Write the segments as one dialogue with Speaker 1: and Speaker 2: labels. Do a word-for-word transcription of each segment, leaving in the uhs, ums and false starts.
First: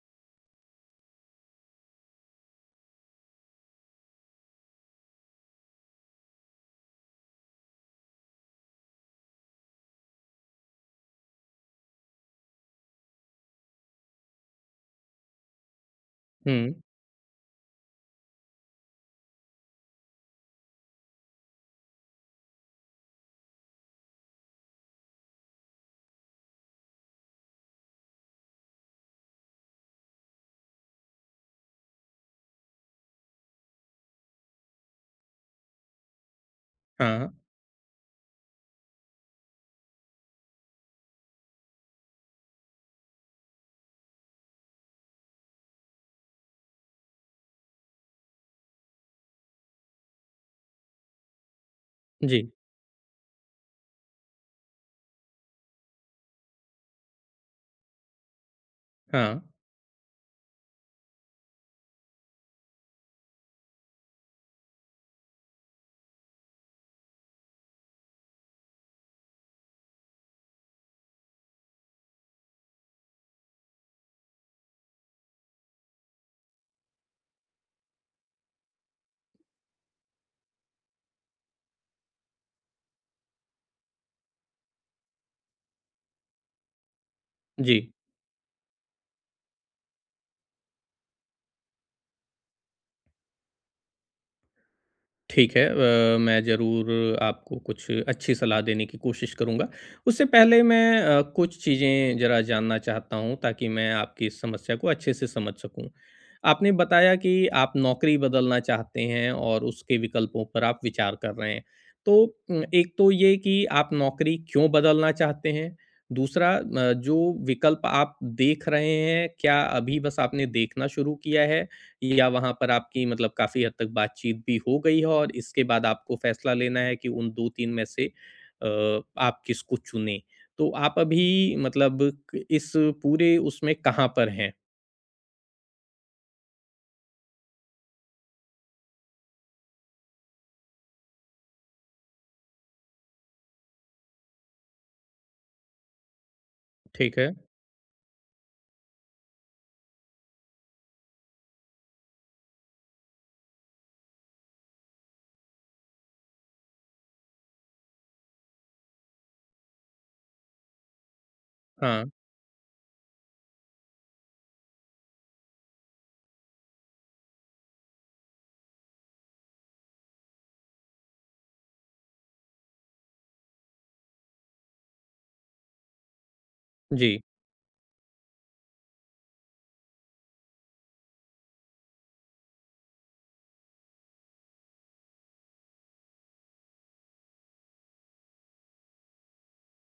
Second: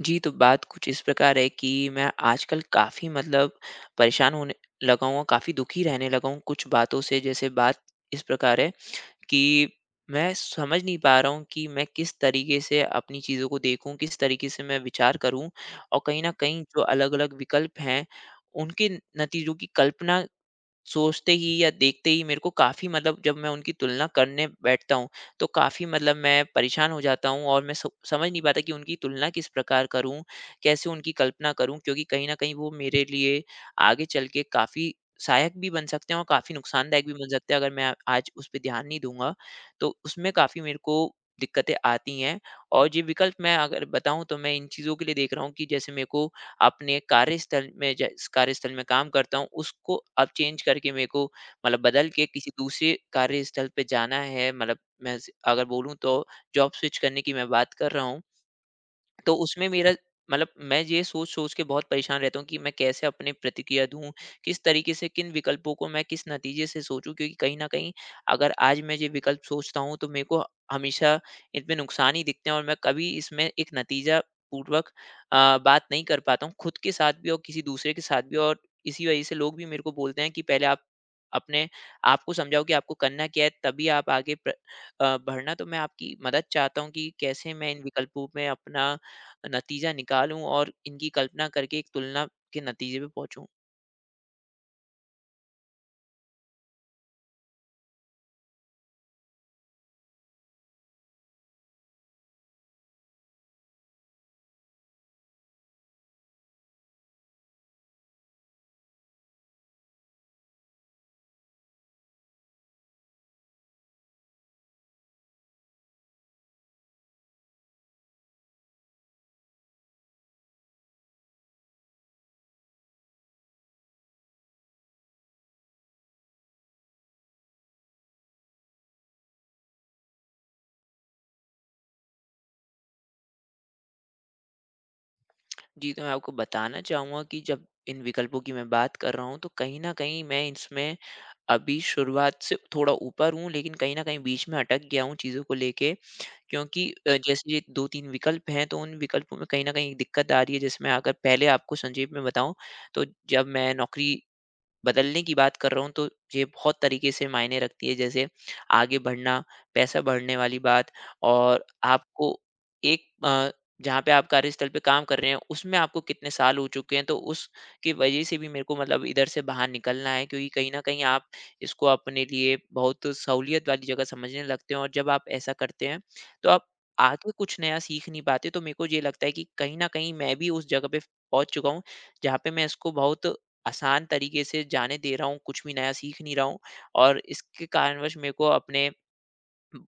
Speaker 1: जी, तो बात कुछ इस प्रकार है कि मैं आजकल काफ़ी मतलब परेशान होने लगा हूँ और काफ़ी दुखी रहने लगा हूँ कुछ बातों से। जैसे बात इस प्रकार है कि मैं समझ नहीं पा रहा हूँ कि मैं किस तरीके से अपनी चीज़ों को देखूँ, किस तरीके से मैं विचार करूँ और कहीं न कहीं
Speaker 2: हुँ,
Speaker 1: जो अलग-अलग विकल्प हैं, उनके नतीजों की कल्पना सोचते ही या देखते ही मेरे को काफ़ी मतलब जब मैं उनकी तुलना करने बैठता हूँ, तो काफ़ी मतलब मैं परेशान हो जाता हूँ और मैं स समझ नहीं पाता कि उनकी तुलना किस प्रकार करूँ? कैसे उनकी कल्पना करूँ? क्योंकि कहीं न कहीं वो मेरे लिए आगे चल के काफ़ी सहायक भी बन सकते हैं और काफ़ी नुकसानदायक भी बन
Speaker 2: हाँ,
Speaker 1: सकते हैं अगर मैं आ- आज उस पे ध्यान नहीं दूँगा। तो उसमें काफ़ी मेरे को दिक्कतें आती हैं और ये विकल्प मैं अगर बताऊँ तो मैं इन चीज़ों के लिए देख रहा हूँ कि जैसे मेरे को अपने कार्यस्थल में ज- जिस कार्यस्थल में काम करता हूँ उसको अब चेंज करके मेरे को मतलब बदल के
Speaker 2: जी,
Speaker 1: किसी दूसरे कार्यस्थल पे जाना है। मतलब मैं स- अगर बोलूँ तो जॉब स्विच करने की मैं बात कर रहा हूँ। तो
Speaker 2: हाँ,
Speaker 1: उसमें मेरा मतलब मैं ये सोच सोच के बहुत परेशान रहता हूँ कि मैं कैसे अपने प्रतिक्रिया दूं, किस तरीके से किन विकल्पों को मैं किस नतीजे से सोचूं, क्योंकि कहीं ना कहीं अगर आज मैं ये विकल्प सोचता हूँ तो मेरे को हमेशा इसमें नुकसान ही दिखते हैं और मैं कभी इसमें एक नतीजा पूर्वक अ, बात नहीं कर पाता हूँ, खुद के साथ भी और किसी दूसरे के साथ भी। और इसी वजह से लोग भी मेरे को बोलते हैं कि पहले आप अपने आपको समझाओ कि आपको करना क्या है, तभी आप आगे प्र- अ, बढ़ना। तो मैं आपकी मदद चाहता हूँ कि कैसे मैं
Speaker 2: जी,
Speaker 1: इन विकल्पों में अपना नतीजा निकालूँ और इनकी कल्पना करके एक तुलना के नतीजे पे पहुँचूँ।
Speaker 2: ठीक है। अ, मैं ज़रूर आपको कुछ अच्छी सलाह देने की कोशिश करूँगा। उससे पहले मैं अ, कुछ चीज़ें ज़रा जानना चाहता हूँ ताकि मैं आपकी इस समस्या को अच्छे से समझ सकूँ। आपने बताया कि आप नौकरी बदलना चाहते हैं और उसके विकल्पों पर आप विचार कर रहे हैं। तो उम, एक तो ये कि आप नौकरी क्यों बदलना चाहते हैं? दूसरा, अ, जो विकल्प आप देख रहे हैं, क्या अभी बस आपने देखना शुरू किया है या वहाँ पर आपकी मतलब काफ़ी हद तक बातचीत भी हो गई है और इसके बाद आपको फैसला लेना है कि उन दो तीन में से अ, आप किसको चुनें। तो आप अभी मतलब क इस पूरे उसमें कहाँ पर हैं?
Speaker 1: जी, तो मैं आपको बताना चाहूँगा कि जब इन विकल्पों की मैं बात कर रहा हूँ, तो कहीं न कहीं मैं इसमें अभी शुरुआत से थोड़ा ऊपर हूँ, लेकिन कहीं न कहीं बीच में अटक गया हूँ चीज़ों को लेके। क्योंकि अ,
Speaker 2: ठीक है।
Speaker 1: जैसे ये दो-तीन विकल्प हैं, तो उन विकल्पों में कहीं न कहीं एक दिक्कत आ रही है। जैसे मैं अगर पहले आपको संक्षेप में बताऊँ, तो जब मैं नौकरी बदलने की बात कर रहा हूँ तो ये बहुत तरीके से मायने रखती है। जैसे आगे बढ़ना, पैसा बढ़ने वाली बात और
Speaker 2: हाँ,
Speaker 1: आपको एक अ, जहाँ पे आप कार्यस्थल पे काम कर रहे हैं उसमें आपको कितने साल हो चुके हैं, तो उसकी वजह से भी मेरे को मतलब इधर से बाहर निकलना है। क्योंकि कहीं न कहीं आप इसको अपने लिए बहुत सहूलियत वाली जगह समझने लगते हैं, और जब आप ऐसा करते हैं तो आप
Speaker 2: जी।
Speaker 1: आगे कुछ नया सीख नहीं पाते। तो मेरे को ये लगता है कि कहीं न कहीं मैं भी उस जगह पे पहुँच चुका हूँ, जहाँ पे मैं इसको बहुत आसान तरीके से जाने दे रहा हूँ, कुछ भी नया सीख नहीं रहा हूँ और इसके कारणवश मेरे को अपने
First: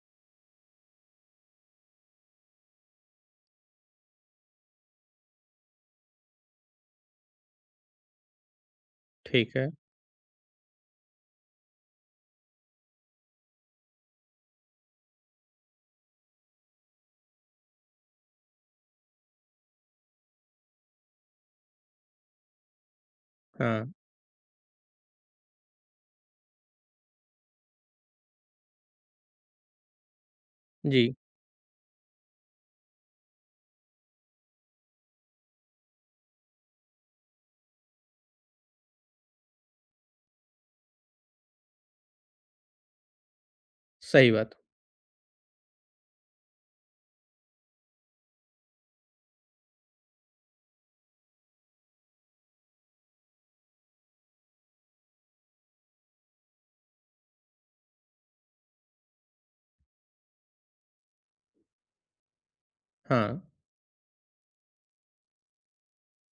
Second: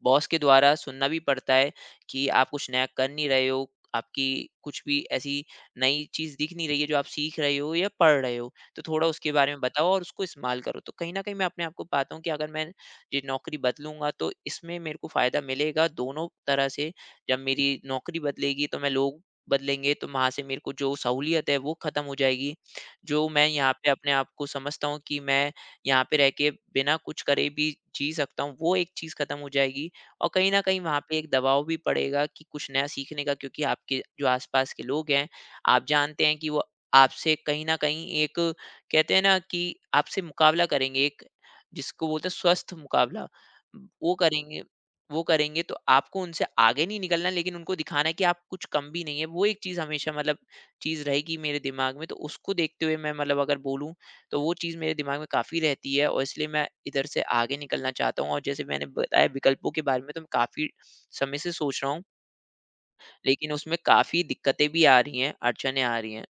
Speaker 1: बॉस के द्वारा सुनना भी पड़ता है कि आप कुछ नया कर नहीं रहे हो, आपकी कुछ भी ऐसी नई चीज़ दिख नहीं रही है जो आप सीख रहे हो या पढ़ रहे हो, तो थोड़ा उसके बारे
Speaker 2: ठीक
Speaker 1: में
Speaker 2: है।
Speaker 1: बताओ और उसको इस्तेमाल करो। तो कहीं न कहीं मैं अपने आप को पाता हूँ कि अगर मैं ये नौकरी बदलूँगा तो इसमें मेरे को फ़ायदा मिलेगा दोनों तरह से। जब मेरी नौकरी बदलेगी तो मैं लोग बदलेंगे, तो वहाँ से मेरे को जो सहूलियत है वो ख़त्म हो जाएगी। जो मैं यहाँ
Speaker 2: हाँ,
Speaker 1: पे अपने आप को समझता हूँ कि मैं यहाँ पे रह के बिना कुछ करे भी जी सकता हूँ, वो एक चीज़ खत्म हो जाएगी और कहीं न कहीं वहाँ
Speaker 2: जी।
Speaker 1: पे एक दबाव भी पड़ेगा कि कुछ नया सीखने का। क्योंकि आपके जो आस-पास के लोग हैं, आप जानते हैं कि वो आपसे कहीं न कहीं एक, कहते हैं ना कि आपसे मुकाबला करेंगे, एक जिसको बोलते हैं स्वस्थ मुकाबला। वो
Speaker 2: सही बात।
Speaker 1: करेंगे वो करेंगे तो आपको उनसे आगे नहीं निकलना, लेकिन उनको दिखाना है कि आप कुछ कम भी नहीं है। वो एक चीज़ हमेशा मतलब चीज़ रहेगी मेरे दिमाग में, तो उसको देखते हुए मैं, मतलब अगर बोलूँ तो वो चीज़ मेरे दिमाग में काफ़ी रहती है और इसलिए मैं इधर से आगे निकलना चाहता हूँ। और जैसे मैंने बताया विकल्पों के बारे में, तो मैं काफ़ी समय से सोच रहा हूँ,
Speaker 2: हाँ।
Speaker 1: लेकिन उसमें काफ़ी दिक्कतें भी आ रही हैं, अड़चनें आ रही हैं।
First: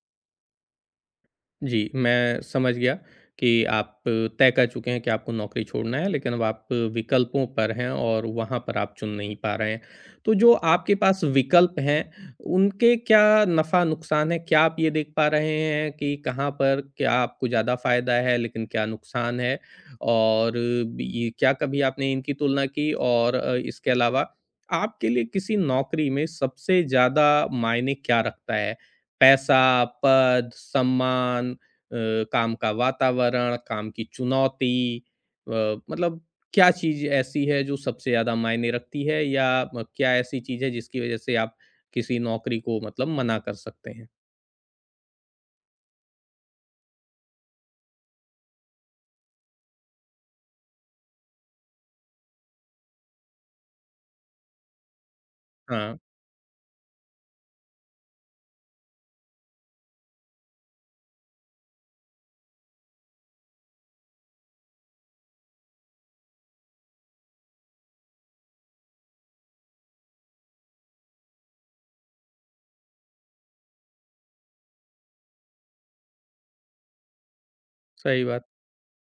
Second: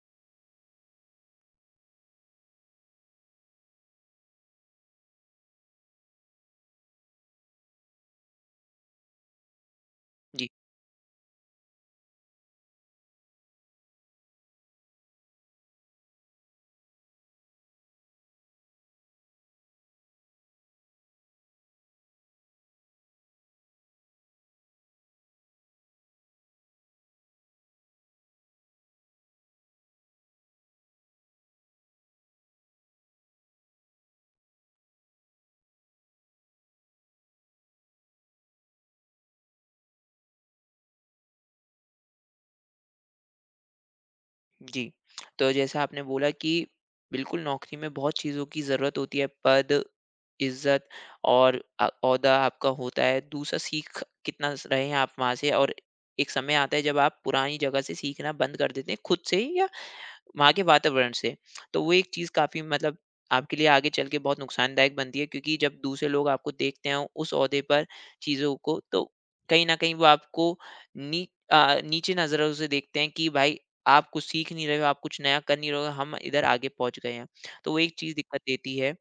Speaker 2: जी, मैं समझ गया कि आप तय कर चुके हैं कि आपको नौकरी छोड़ना है, लेकिन अब आप विकल्पों पर हैं और वहाँ पर आप चुन नहीं पा रहे हैं। तो
Speaker 1: जी।
Speaker 2: जो आपके पास विकल्प हैं, उनके क्या नफ़ा-नुकसान है? क्या आप ये देख पा रहे हैं कि कहाँ पर क्या आपको ज़्यादा फ़ायदा है, लेकिन क्या नुकसान है? और बी क्या कभी आपने इनकी तुलना की? और अ, इसके अलावा आपके लिए किसी नौकरी में सबसे ज़्यादा मायने क्या रखता है? पैसा, पद, सम्मान, अ, काम का वातावरण, काम की चुनौती, अ, मतलब क्या चीज़ ऐसी है जो सबसे ज़्यादा मायने रखती है या म क्या ऐसी चीज़ है जिसकी वज़ह से आप किसी नौकरी को मतलब मना कर सकते हैं?
Speaker 1: जी। तो जैसा आपने बोला कि बिल्कुल नौकरी में बहुत चीज़ों की ज़रूरत होती है, पद, इज़्ज़त और अ, ओहदा आपका होता है। दूसरा, सीख कितना स रहे हैं आप वहाँ से, और
Speaker 2: हाँ,
Speaker 1: एक समय आता है जब आप पुरानी जगह से सीखना बंद कर देते हैं खुद से ही या वहाँ के वातावरण से। तो वो एक चीज़ काफ़ी मतलब आपके लिए आगे चल के बहुत नुकसानदायक बनती है, क्योंकि जब दूसरे लोग आपको देखते हैं उस ओहदे पर चीज़ों को, तो कहीं न कहीं वो आपको नी अ, नीचे नज़रों से देखते हैं कि भाई आप कुछ सीख नहीं रहे हो, आप कुछ नया कर नहीं रहे हो, हम इधर आगे पहुँच गए हैं। तो वो एक चीज़
Speaker 2: सही
Speaker 1: दिक्कत
Speaker 2: बात।
Speaker 1: देती है।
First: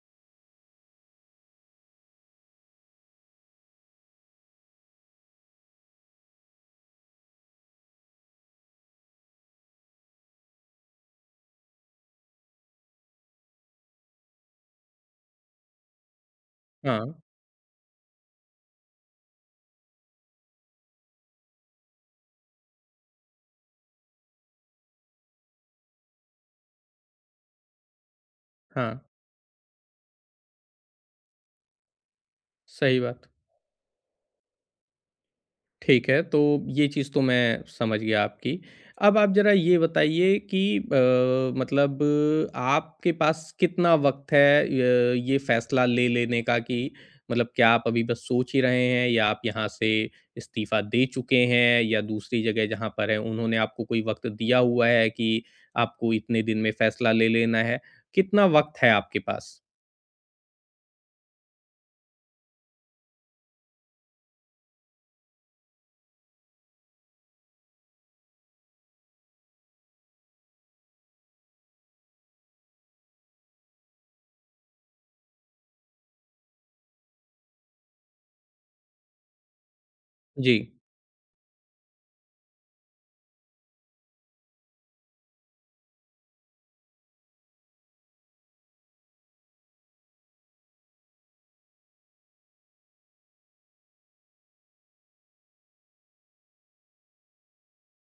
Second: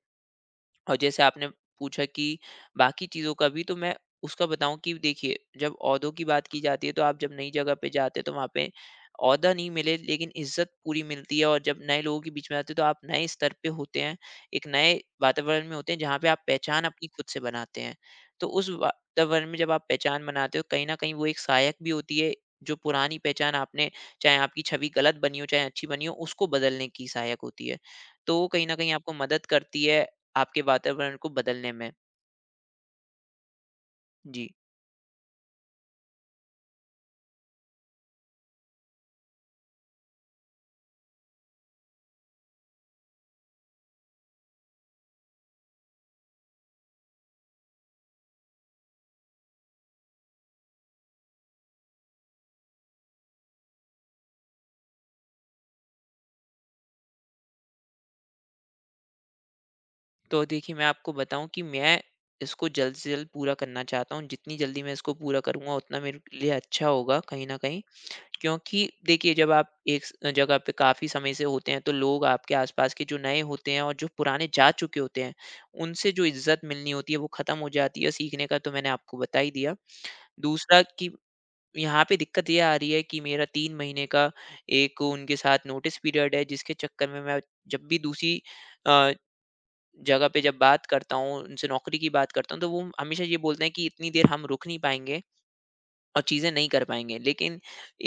Speaker 1: और जैसे आपने पूछा कि बाकी चीज़ों का भी, तो मैं उसका बताऊँ कि देखिए जब ओहदों की बात की जाती है तो आप जब नई जगह पे जाते हो तो वहाँ पे ओहदा नहीं मिले लेकिन इज्जत पूरी मिलती है, और जब नए लोगों के बीच में आते हो तो आप नए स्तर पे होते हैं, एक नए वातावरण में होते हैं जहाँ पे आप पहचान
Speaker 2: हाँ,
Speaker 1: अपनी खुद से बनाते हैं। तो उस वातावरण में जब आप पहचान बनाते हो, कहीं ना कहीं वो एक सहायक भी होती है। जो पुरानी पहचान आपने, चाहे आपकी छवि गलत बनी हो चाहे अच्छी बनी हो, उसको बदलने की सहायक होती है। तो वो कहीं ना कहीं
Speaker 2: हाँ,
Speaker 1: आपको मदद करती है आपके वातावरण को बदलने में।
Speaker 2: सही बात।
Speaker 1: जी,
Speaker 2: ठीक है, तो ये चीज़ तो मैं समझ गया आपकी। अब आप ज़रा ये बताइए कि अ, मतलब आपके पास कितना वक़्त है य ये फ़ैसला ले लेने का कि मतलब क्या आप अभी बस सोच ही रहे हैं या आप यहाँ से इस्तीफ़ा दे चुके हैं या दूसरी जगह जहाँ पर हैं, उन्होंने आपको कोई वक़्त दिया हुआ है कि आपको इतने दिन में फ़ैसला ले लेना है? कितना वक़्त है आपके पास?
Speaker 1: तो देखिए मैं आपको बताऊँ कि मैं इसको जल्द से जल्द पूरा करना चाहता हूँ। जितनी जल्दी मैं इसको पूरा करूँगा, उतना मेरे लिए अच्छा होगा, कहीं न कहीं। क्योंकि देखिए जब आप एक स जगह पे काफ़ी समय से होते हैं तो लोग आपके आस-पास के जो नए होते हैं और जो पुराने जा चुके होते हैं, उनसे जो इज़्ज़त मिलनी होती है वो ख़त्म हो जाती है। सीखने का तो मैंने आपको बता ही दिया।
Speaker 2: जी।
Speaker 1: दूसरा कि यहाँ पे दिक्कत ये आ रही है कि मेरा तीन महीने का एक उनके साथ नोटिस पीरियड है, जिसके चक्कर में मैं जब भी दूसरी अ, जगह पे जब बात करता हूँ, उनसे नौकरी की बात करता हूँ, तो वो हमेशा ये बोलते हैं कि इतनी देर हम रुक नहीं पाएँगे। और चीज़ें नहीं कर पाएँगे। लेकिन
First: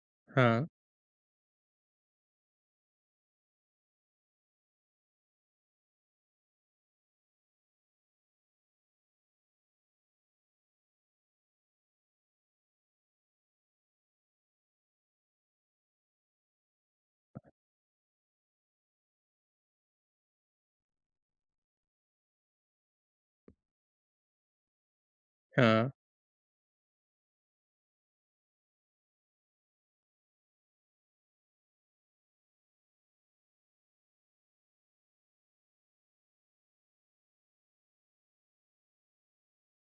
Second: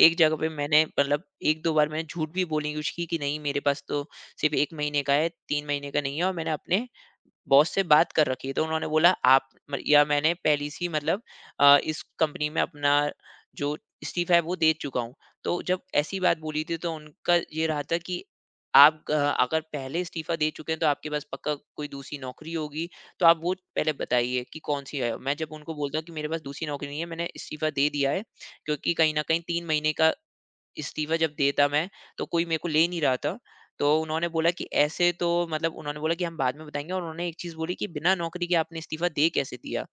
Speaker 1: एक जगह पे
Speaker 2: हाँ,
Speaker 1: मैंने, मतलब एक-दो बार मैंने झूठ भी बोलने की कोशिश की कि नहीं मेरे पास तो सिर्फ़ एक महीने का है, तीन महीने का नहीं है और मैंने अपने बॉस से बात कर रखी है। तो उन्होंने बोला आप म, या मैंने पहले से ही मतलब अ, इस कंपनी में अपना जो इस्तीफ़ा है वो दे चुका हूँ। तो जब ऐसी बात बोली थी तो उनका ये रहा था कि आप अ, अगर पहले इस्तीफ़ा दे चुके हैं तो आपके पास पक्का कोई दूसरी नौकरी होगी, तो आप वो पहले बताइए कि कौन-सी है? मैं जब उनको
Speaker 2: हाँ।
Speaker 1: बोलता हूँ कि मेरे पास दूसरी नौकरी नहीं है, मैंने इस्तीफ़ा दे दिया है, क्योंकि कहीं न कहीं तीन महीने का इस्तीफ़ा जब देता मैं, तो कोई मेरे को ले नहीं रहा था। तो उन्होंने बोला कि ऐसे तो, मतलब उन्होंने बोला कि हम बाद में बताएँगे, और उन्होंने एक चीज़ बोली कि बिना नौकरी के आपने इस्तीफ़ा दे कैसे दिया?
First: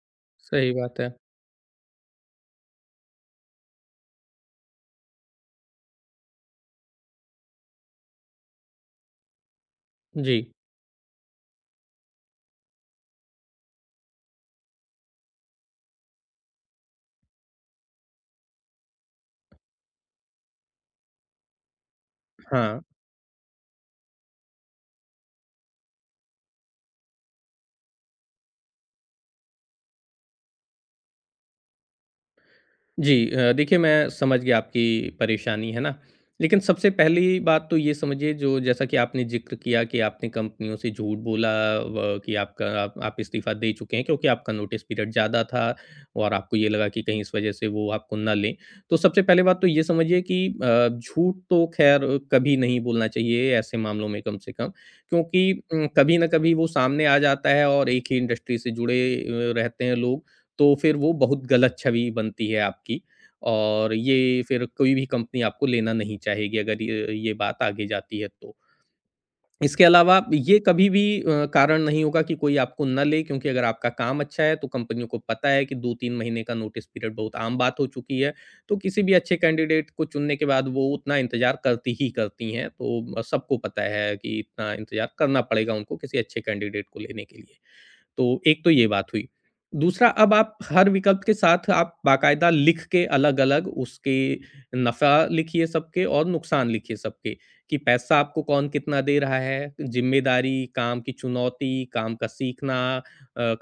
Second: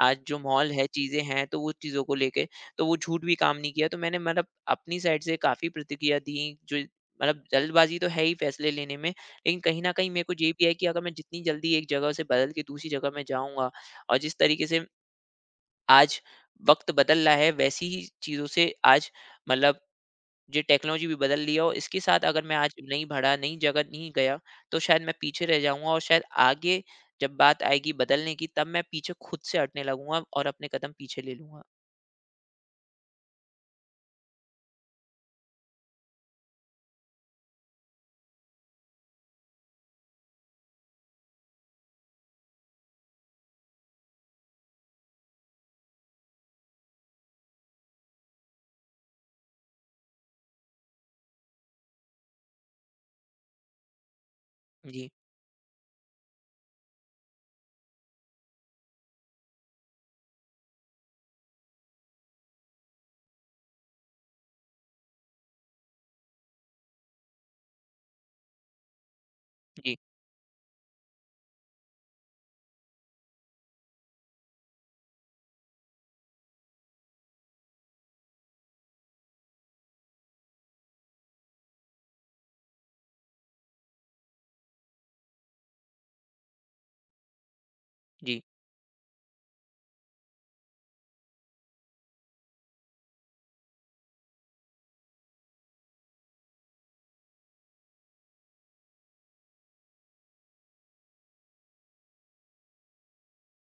Speaker 1: आज जो माहौल
Speaker 2: सही
Speaker 1: है,
Speaker 2: बात है।
Speaker 1: चीज़ें हैं, तो वो चीज़ों को लेके, तो वो झूठ भी काम नहीं किया। तो मैंने, मतलब अपनी साइड से काफ़ी प्रतिक्रिया दी, जो, मतलब जल्दबाज़ी तो है ही फैसले लेने में, लेकिन कहीं न कहीं मेरे को
Speaker 2: जी,
Speaker 1: ये भी है कि अगर मैं जितनी जल्दी एक जगह से बदल के दूसरी जगह में जाऊँगा, और जिस तरीके से आज वक़्त बदल रहा है, वैसी ही चीज़ों से आज, मतलब जी, टेक्नोलॉजी भी बदल ली है और इसके साथ अगर मैं आज
Speaker 2: हाँ।
Speaker 1: नहीं बढ़ा, नई जगह नहीं गया, तो शायद मैं पीछे रह जाऊँगा और शायद आगे जब बात आएगी बदलने की, तब मैं पीछे खुद से हटने लगूँगा और अपने कदम पीछे ले लूँगा।
Speaker 2: जी, अ, देखिए मैं समझ गया आपकी परेशानी है ना। लेकिन सबसे पहली बात तो ये समझिए जो जैसा कि आपने ज़िक्र किया कि आपने कंपनियों से झूठ बोला व कि आपका आप आप इस्तीफ़ा दे चुके हैं क्योंकि आपका नोटिस पीरियड ज़्यादा था और आपको ये लगा कि कहीं इस वज़ह से वो आपको ना लें। तो सबसे पहली बात तो ये समझिए कि अ, झूठ तो ख़ैर कभी नहीं बोलना चाहिए ऐसे मामलों में कम से कम
Speaker 1: जी।
Speaker 2: क्योंकि उम, कभी न कभी वो सामने आ जाता है और एक ही इंडस्ट्री से जुड़े अ, रहते हैं लोग। तो फिर वो बहुत गलत छवि बनती है आपकी और ये फिर कोई भी कंपनी आपको लेना नहीं चाहेगी अगर ये ये बात आगे जाती है तो। इसके
Speaker 1: जी।
Speaker 2: अलावा ये कभी भी अ, कारण नहीं होगा कि कोई आपको ना ले क्योंकि अगर आपका काम अच्छा है तो कंपनियों को पता है कि दो तीन महीने का नोटिस पीरियड बहुत आम बात हो चुकी है। तो किसी भी अच्छे कैंडिडेट को चुनने के बाद वो उतना इंतज़ार करती ही करती हैं। तो सबको पता है कि इतना इंतज़ार करना पड़ेगा उनको किसी अच्छे कैंडिडेट को लेने के लिए। तो
Speaker 1: जी।
Speaker 2: एक तो ये बात हुई। दूसरा, अब आप हर विकल्प के साथ आप बाकायदा लिख के अलग-अलग उसके नफ़ा लिखिए सबके और नुकसान लिखिए सबके, कि पैसा आपको कौन कितना दे रहा है, ज़िम्मेदारी, काम की चुनौती, काम का सीखना, अ,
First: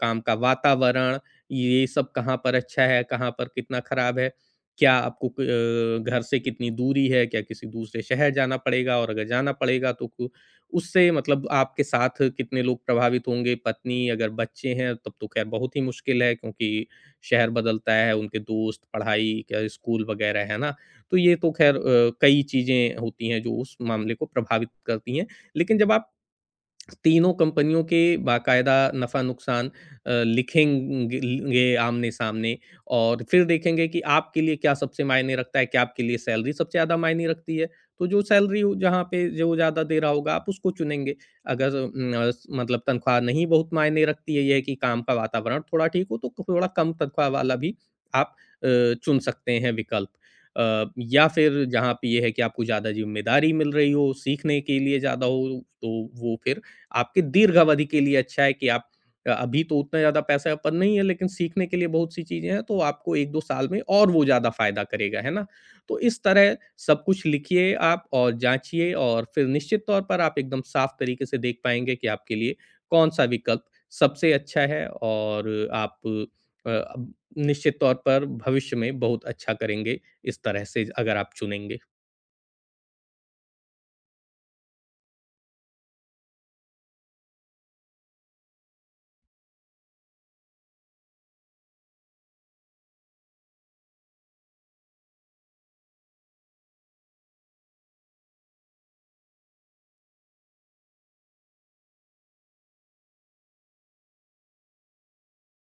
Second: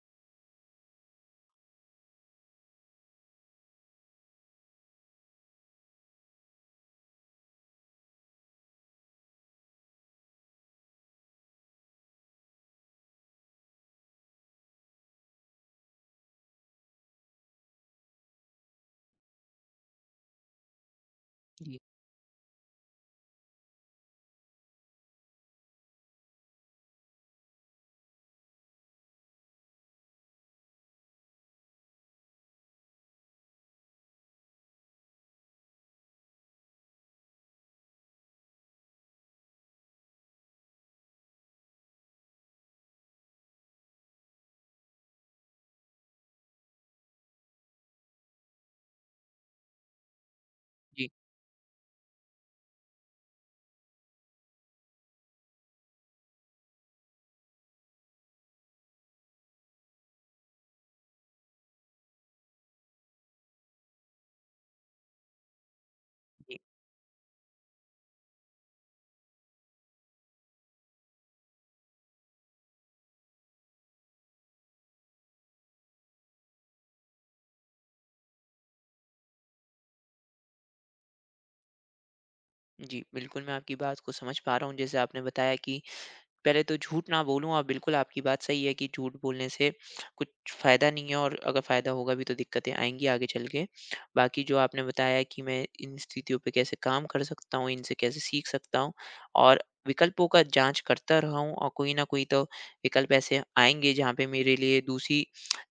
Speaker 2: काम का वातावरण, ये सब कहाँ पर अच्छा है, कहाँ पर कितना ख़राब है। क्या आपको क अ, घर से कितनी दूरी है, क्या किसी दूसरे शहर जाना पड़ेगा और अगर जाना पड़ेगा तो कु उससे मतलब आपके साथ कितने लोग प्रभावित होंगे? पत्नी, अगर बच्चे हैं तब तो ख़ैर बहुत ही मुश्किल है क्योंकि शहर बदलता है, उनके दोस्त, पढ़ाई, क्या स्कूल वग़ैरह, है ना? तो ये तो ख़ैर
Speaker 1: जी।
Speaker 2: अ, कई चीज़ें होती हैं जो उस मामले को प्रभावित करती हैं। लेकिन जब आप तीनों कंपनियों के बाकायदा नफ़ा-नुकसान अ, लिखेंग गे आमने-सामने और फिर देखेंगे कि आपके लिए क्या सबसे मायने रखता है, क्या आपके लिए सैलरी सबसे ज़्यादा मायने रखती है। तो जो सैलरी जहाँ पे जो ज़्यादा दे रहा होगा आप उसको चुनेंगे। अगर अम, अ, स- मतलब तनख्वाह नहीं बहुत मायने रखती है, ये है कि काम का वातावरण थोड़ा ठीक हो तो थोड़ा कम तनख्वाह वाला भी आप अ, चुन सकते हैं विकल्प। अ,
Speaker 1: जी।
Speaker 2: या फिर जहाँ पे ये है कि आपको ज़्यादा ज़िम्मेदारी मिल रही हो, सीखने के लिए ज़्यादा हो तो वो फिर आपके दीर्घ अवधि के लिए अच्छा है कि आप अ, अभी तो उतना ज़्यादा पैसा अपन नहीं है लेकिन सीखने के लिए बहुत सी चीज़ें हैं तो आपको एक दो साल में और वो ज़्यादा फ़ायदा करेगा, है ना? तो इस तरह
Speaker 1: जी।
Speaker 2: सब कुछ लिखिए आप और जाँचिए और फिर निश्चित तौर पर आप एकदम साफ तरीके से देख पाएँगे कि आपके लिए कौन-सा विकल्प सबसे अच्छा है और आप, अ, अब निश्चित तौर पर भविष्य में बहुत अच्छा करेंगे इस तरह से अगर आप चुनेंगे।
Speaker 1: जी, बिल्कुल, मैं आपकी बात को समझ पा रहा हूँ। जैसे आपने बताया कि पहले तो झूठ ना बोलूँ, और बिल्कुल आपकी बात सही है कि झूठ बोलने से कुछ फ़ायदा नहीं है, और अगर फ़ायदा होगा भी तो दिक्कतें आएँगी आगे चल के। बाकी जो आपने बताया कि मैं इन स्थितियों पे कैसे काम कर सकता हूँ, इनसे कैसे सीख सकता हूँ, और विकल्पों का जाँच करता रहा हूँ, और कोई ना कोई तो विकल्प ऐसे आएँगे जहाँ पे मेरे लिए दूसरी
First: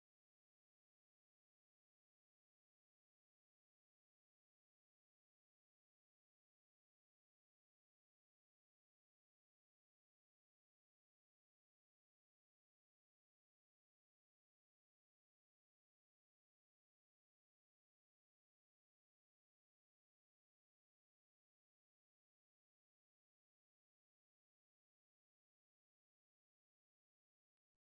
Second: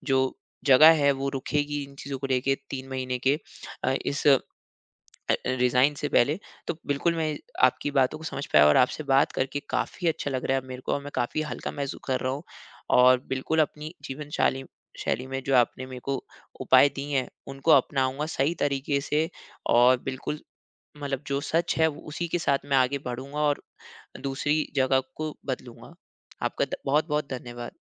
Speaker 1: जो जगह है वो रुकेगी इन चीज़ों को लेके, तीन महीने के अ, इस अ, रिज़ाइन से पहले। तो बिल्कुल मैं आपकी बातों को समझ पाया और आपसे बात करके काफ़ी अच्छा लग रहा है मेरे को, और मैं काफ़ी हल्का महसूस कर रहा हूँ। और बिल्कुल अपनी जीवन शाली शैली में जो आपने मेरे को उपाय दिए हैं, उनको अपनाऊँगा सही तरीके से, और बिल्कुल मतलब जो सच है वो उसी के साथ मैं आगे बढ़ूँगा और दूसरी जगह को बदलूँगा। आपका ध बहुत-बहुत धन्यवाद।